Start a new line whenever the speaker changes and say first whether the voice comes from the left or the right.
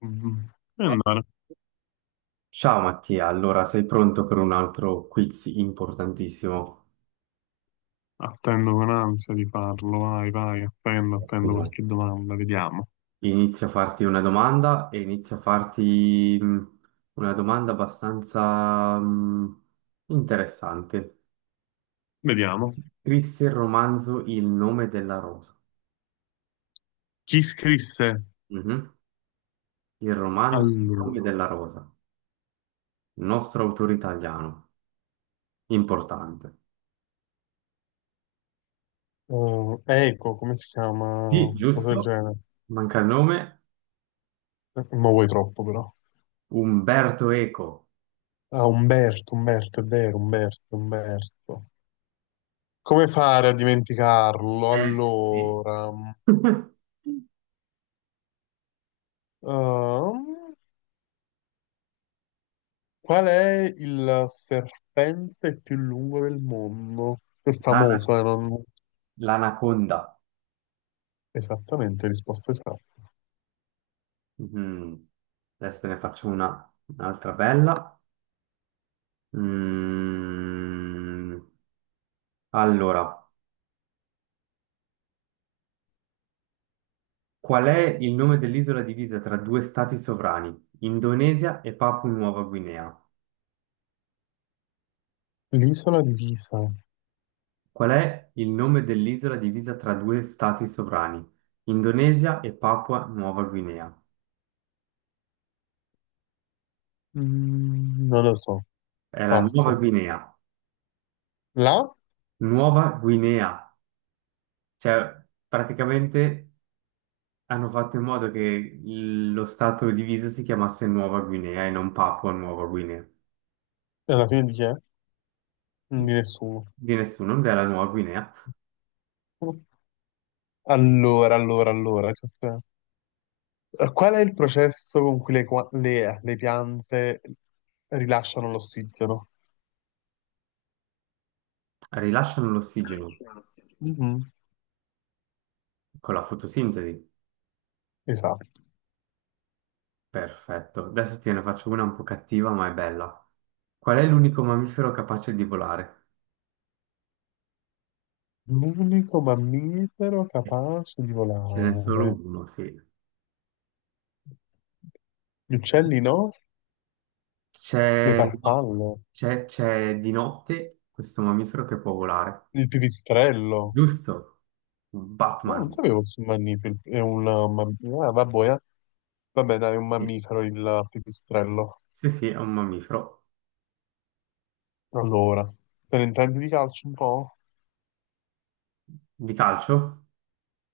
left: Mhm. E allora,
right: Ciao Mattia, allora sei pronto per un altro quiz importantissimo?
left: attendo con ansia di farlo, vai, vai, attendo, attendo
right: Ottimo.
left: qualche domanda, vediamo,
right: Inizio a farti una domanda e inizio a farti una domanda abbastanza interessante.
left: vediamo.
right: Scrisse il romanzo Il nome della rosa.
left: Chi scrisse,
right: Mhm. Il romanzo Il
left: allora?
right: nome della rosa, nostro autore italiano, importante.
left: Oh, ecco, come si chiama?
right: Sì,
left: Cosa del
right: giusto?
left: genere?
right: Manca il nome?
left: Ma vuoi troppo però.
right: Umberto Eco.
left: Ah, Umberto, Umberto, è vero, Umberto, Umberto. Come fare a dimenticarlo?
right: Sì.
left: Allora, ehm, qual è il serpente più lungo del mondo? È
right: Ah,
left: famoso, non...
right: l'anaconda.
left: Esattamente, risposta esatta.
right: Mhm. Adesso ne faccio una, un'altra bella. Mm. Allora, qual è il nome dell'isola divisa tra due stati sovrani, Indonesia e Papua Nuova Guinea?
left: L'isola di Pisa.
right: Qual è il nome dell'isola divisa tra due stati sovrani, Indonesia e Papua Nuova Guinea?
left: Non lo so,
right: È la Nuova
left: passo.
right: Guinea.
left: La?
right: Nuova Guinea. Cioè, praticamente hanno fatto in modo che lo stato diviso si chiamasse Nuova Guinea e non Papua Nuova Guinea.
left: E alla fine di chi è? Di nessuno.
right: Di nessuno, non è la Nuova Guinea.
left: Allora, allora, allora. Cioè, qual è il processo con cui le piante rilasciano l'ossigeno?
right: Rilasciano l'ossigeno
left: Mhm.
right: con la fotosintesi.
left: Esatto.
right: Perfetto. Adesso te ne faccio una un po' cattiva, ma è bella. Qual è l'unico mammifero capace di volare?
left: L'unico mammifero capace di
right: Ce n'è solo
left: volare.
right: uno, sì.
left: Gli uccelli no? Le
right: C'è no,
left: farfalle?
right: c'è di notte questo mammifero che può volare.
left: Il pipistrello?
right: Giusto.
left: No, non
right: Batman.
left: sapevo fosse un mammifero. È un mammifero. Ah, vabbè, eh. Vabbè, dai, è un
right: Sì,
left: mammifero il pipistrello.
right: sì, sì, è un mammifero.
left: Allora, te ne intendi di calcio un po'?
right: Di calcio?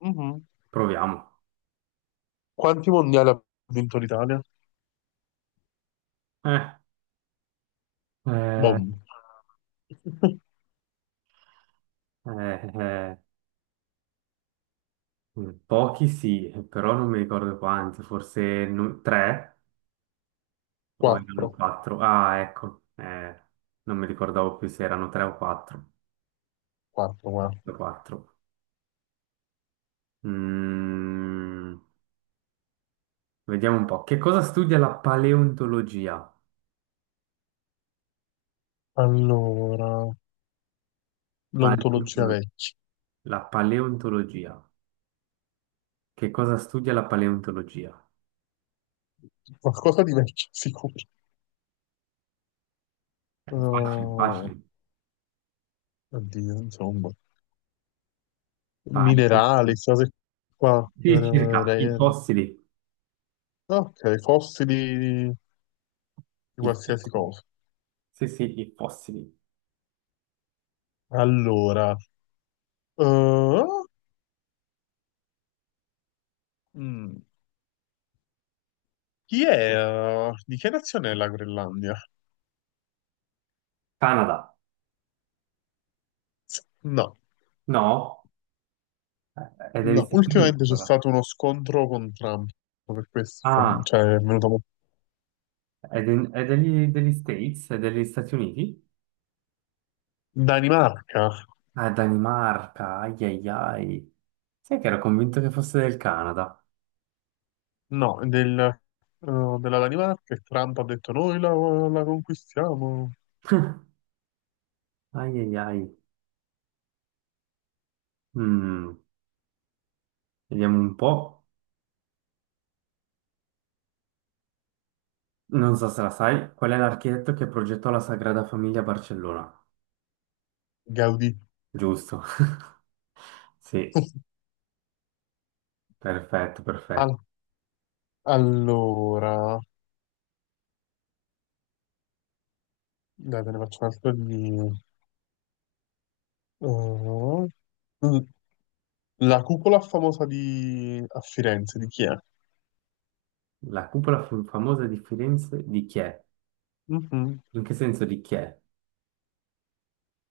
left: Mhm.
right: Proviamo.
left: Quanti mondiali ha vinto l'Italia?
right: Eh, eh,
left: Boom.
right: eh, eh, pochi sì, però non mi ricordo quanti, forse tre o erano
left: Quattro.
right: quattro. Ah, ecco, non mi ricordavo più se erano tre o quattro.
left: Quattro, guarda.
right: Quattro, quattro. Mm, vediamo un po'. Che cosa studia la paleontologia?
left: Allora, l'ontologia
right: Paleontolo-
left: vecchia.
right: la paleontologia. Che cosa studia la paleontologia?
left: Qualcosa di vecchio, sicuro.
right: È facile,
left: Oh,
right: facile.
left: oddio, insomma.
right: Pale-
left: Minerali, queste cose qua.
right: Sì, circa i fossili.
left: Ok, fossili di
right: I-
left: qualsiasi cosa.
right: Sì, sì, i fossili.
left: Allora, oh, Mm, chi è? Di che nazione è la Groenlandia?
right: Canada.
left: No,
right: No, eh, è degli
left: no,
right: Stati Uniti
left: ultimamente c'è
right: allora.
left: stato uno scontro con Trump, per questo,
right: Ah,
left: cioè è venuto...
right: è, è degli, degli States, è degli Stati Uniti?
left: Danimarca?
right: Ah, è Danimarca, ai ai ai. Sai che ero convinto che fosse del Canada.
left: No, del, della Danimarca e Trump ha detto noi la conquistiamo.
right: Ai ai ai. Mm, vediamo un po'. Non so se la sai, qual è l'architetto che progettò la Sagrada Famiglia a Barcellona?
left: Gaudì.
right: Giusto. Sì, perfetto, perfetto.
left: Al- allora, dai, te ne faccio un'altra di... oh, mm, la cupola famosa di... a Firenze, di chi è?
right: La cupola famosa di Firenze di chi è?
left: Mhm.
right: In che senso di chi è?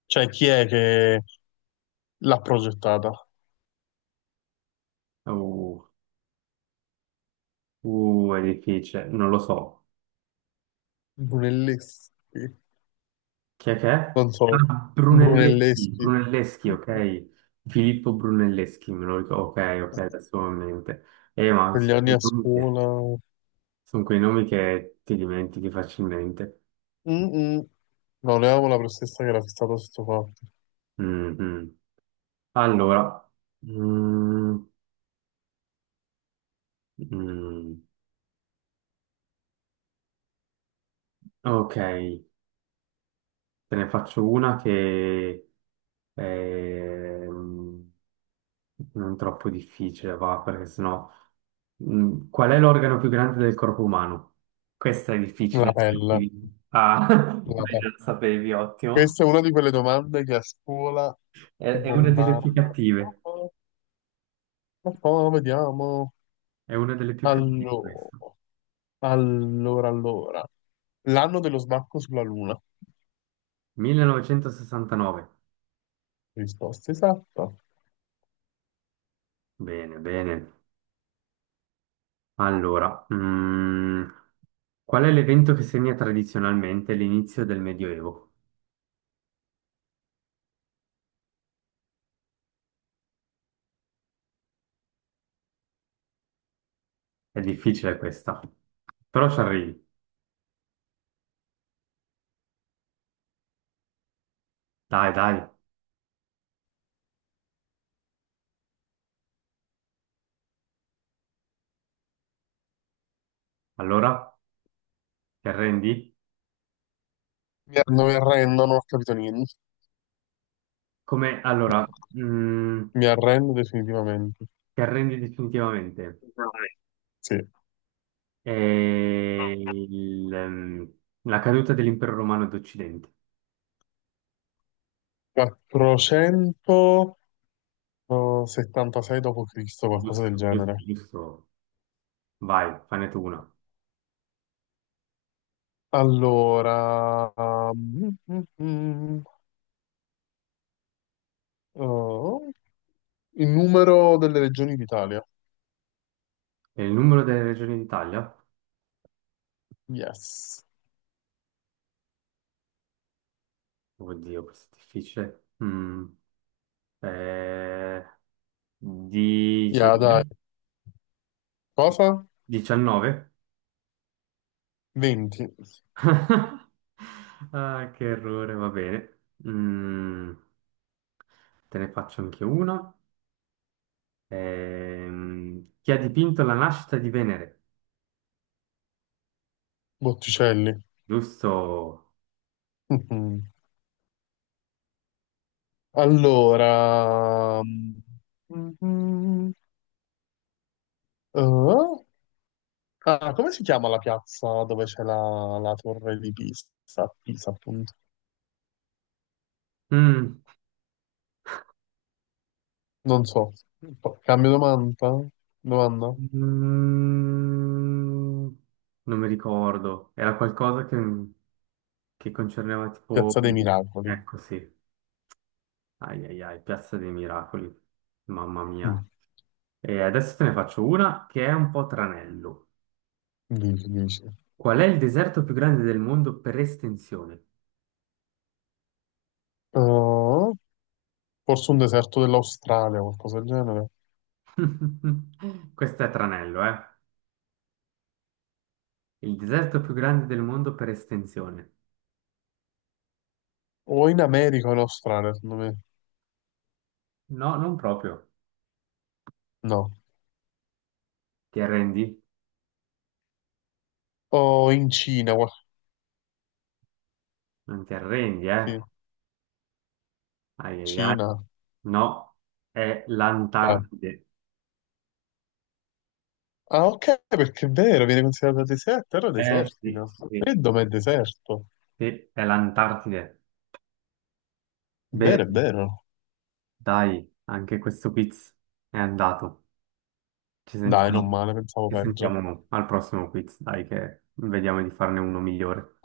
left: Cioè, chi è che l'ha progettata.
right: Uh, è difficile, non lo so.
left: Brunelleschi,
right: Chi è che è?
left: non so,
right: Ah, Brunelleschi,
left: Brunelleschi,
right: Brunelleschi, ok. Filippo Brunelleschi, me lo ricordo. Ok, ok, adesso ho in mente. Ma
left: quegli
right: sono
left: anni
right: quei
left: a
right: nomi che
left: scuola.
right: sono quei nomi che ti dimentichi facilmente.
left: Mm-mm. No, ne avevo la professoressa che era fissata su questo fatto.
right: Mm, mm. Allora, mm, mm. ok. Te ne faccio una che è non troppo difficile, va, perché sennò... Mm, qual è l'organo più grande del corpo umano? Questa è
left: La
right: difficile.
left: pelle,
right: Ah,
left: la
right: beh,
left: pelle.
right: già lo sapevi, ottimo.
left: Questa è una di quelle domande che a scuola ti
right: È una delle più
left: bombardano. Ah,
right: cattive.
left: ah, ah, ah, vediamo.
right: È una delle più cattive questa.
left: Allora, allora, allora. L'anno dello sbarco sulla Luna.
right: 1969.
left: Risposta esatta.
right: Bene, bene. Allora, qual è l'evento che segna tradizionalmente l'inizio del Medioevo? È difficile questa, però ci arrivi. Dai, dai. Allora, ti arrendi?
left: Mi arrendo, non ho capito niente.
right: Come,
left: Mi
right: allora,
left: ar-
right: mm,
left: mi arrendo definitivamente.
right: ti arrendi definitivamente.
left: Dai. Sì.
right: È il, la caduta dell'impero romano d'Occidente.
left: 476 d.C., qualcosa del
right: Giusto, giusto,
left: genere.
right: giusto. Vai, fane tu una.
left: Allora, mm, mm, mm, mm, oh, il numero delle regioni d'Italia.
right: E il numero delle regioni d'Italia?
left: Yes.
right: Oddio, questo è difficile. Eh,
left: Yeah, dai.
right: 19?
left: Cosa?
right: 19?
left: 20.
right: Ah, che errore, va bene. Mm, te ne faccio anche uno. Chi ha dipinto la nascita di Venere?
left: Botticelli.
right: Giusto.
left: Mhm. Allora, mm, mm, oh, ah, come si chiama la piazza dove c'è la torre di Pisa? Pisa, appunto.
right: Mm,
left: Non so. Cambio domanda? Domanda?
right: mm, non mi ricordo. Era qualcosa che concerneva tipo...
left: Piazza dei Miracoli.
right: Ecco sì. Ai ai ai, Piazza dei Miracoli. Mamma mia.
left: Mm,
right: E adesso te ne faccio una che è un po' tranello.
left: Dici, dici.
right: Qual è il deserto più grande del mondo per estensione?
left: Uh, Forse un deserto dell'Australia, qualcosa del genere.
right: Questo è tranello, eh? Il deserto più grande del mondo per estensione.
left: O in America o in Australia, secondo me.
right: No, non proprio.
left: No.
right: Ti arrendi?
left: O in Cina,
right: Non ti arrendi, eh?
left: sì.
right: Ai ai ai.
left: Cina.
right: No, è
left: Vai.
right: l'Antartide.
left: Ah, ok, perché è vero, viene considerato deserto, terra
right: Eh sì,
left: desertica.
right: sì,
left: E
right: sì,
left: dov'è deserto?
right: sì, è l'Antartide.
left: È vero,
right: Beh,
left: è vero.
right: dai, anche questo quiz è andato. Ci
left: Dai, non
right: sentiamo,
left: male, pensavo
right: ci
left: peggio.
right: sentiamo al prossimo quiz, dai, che vediamo di farne uno migliore.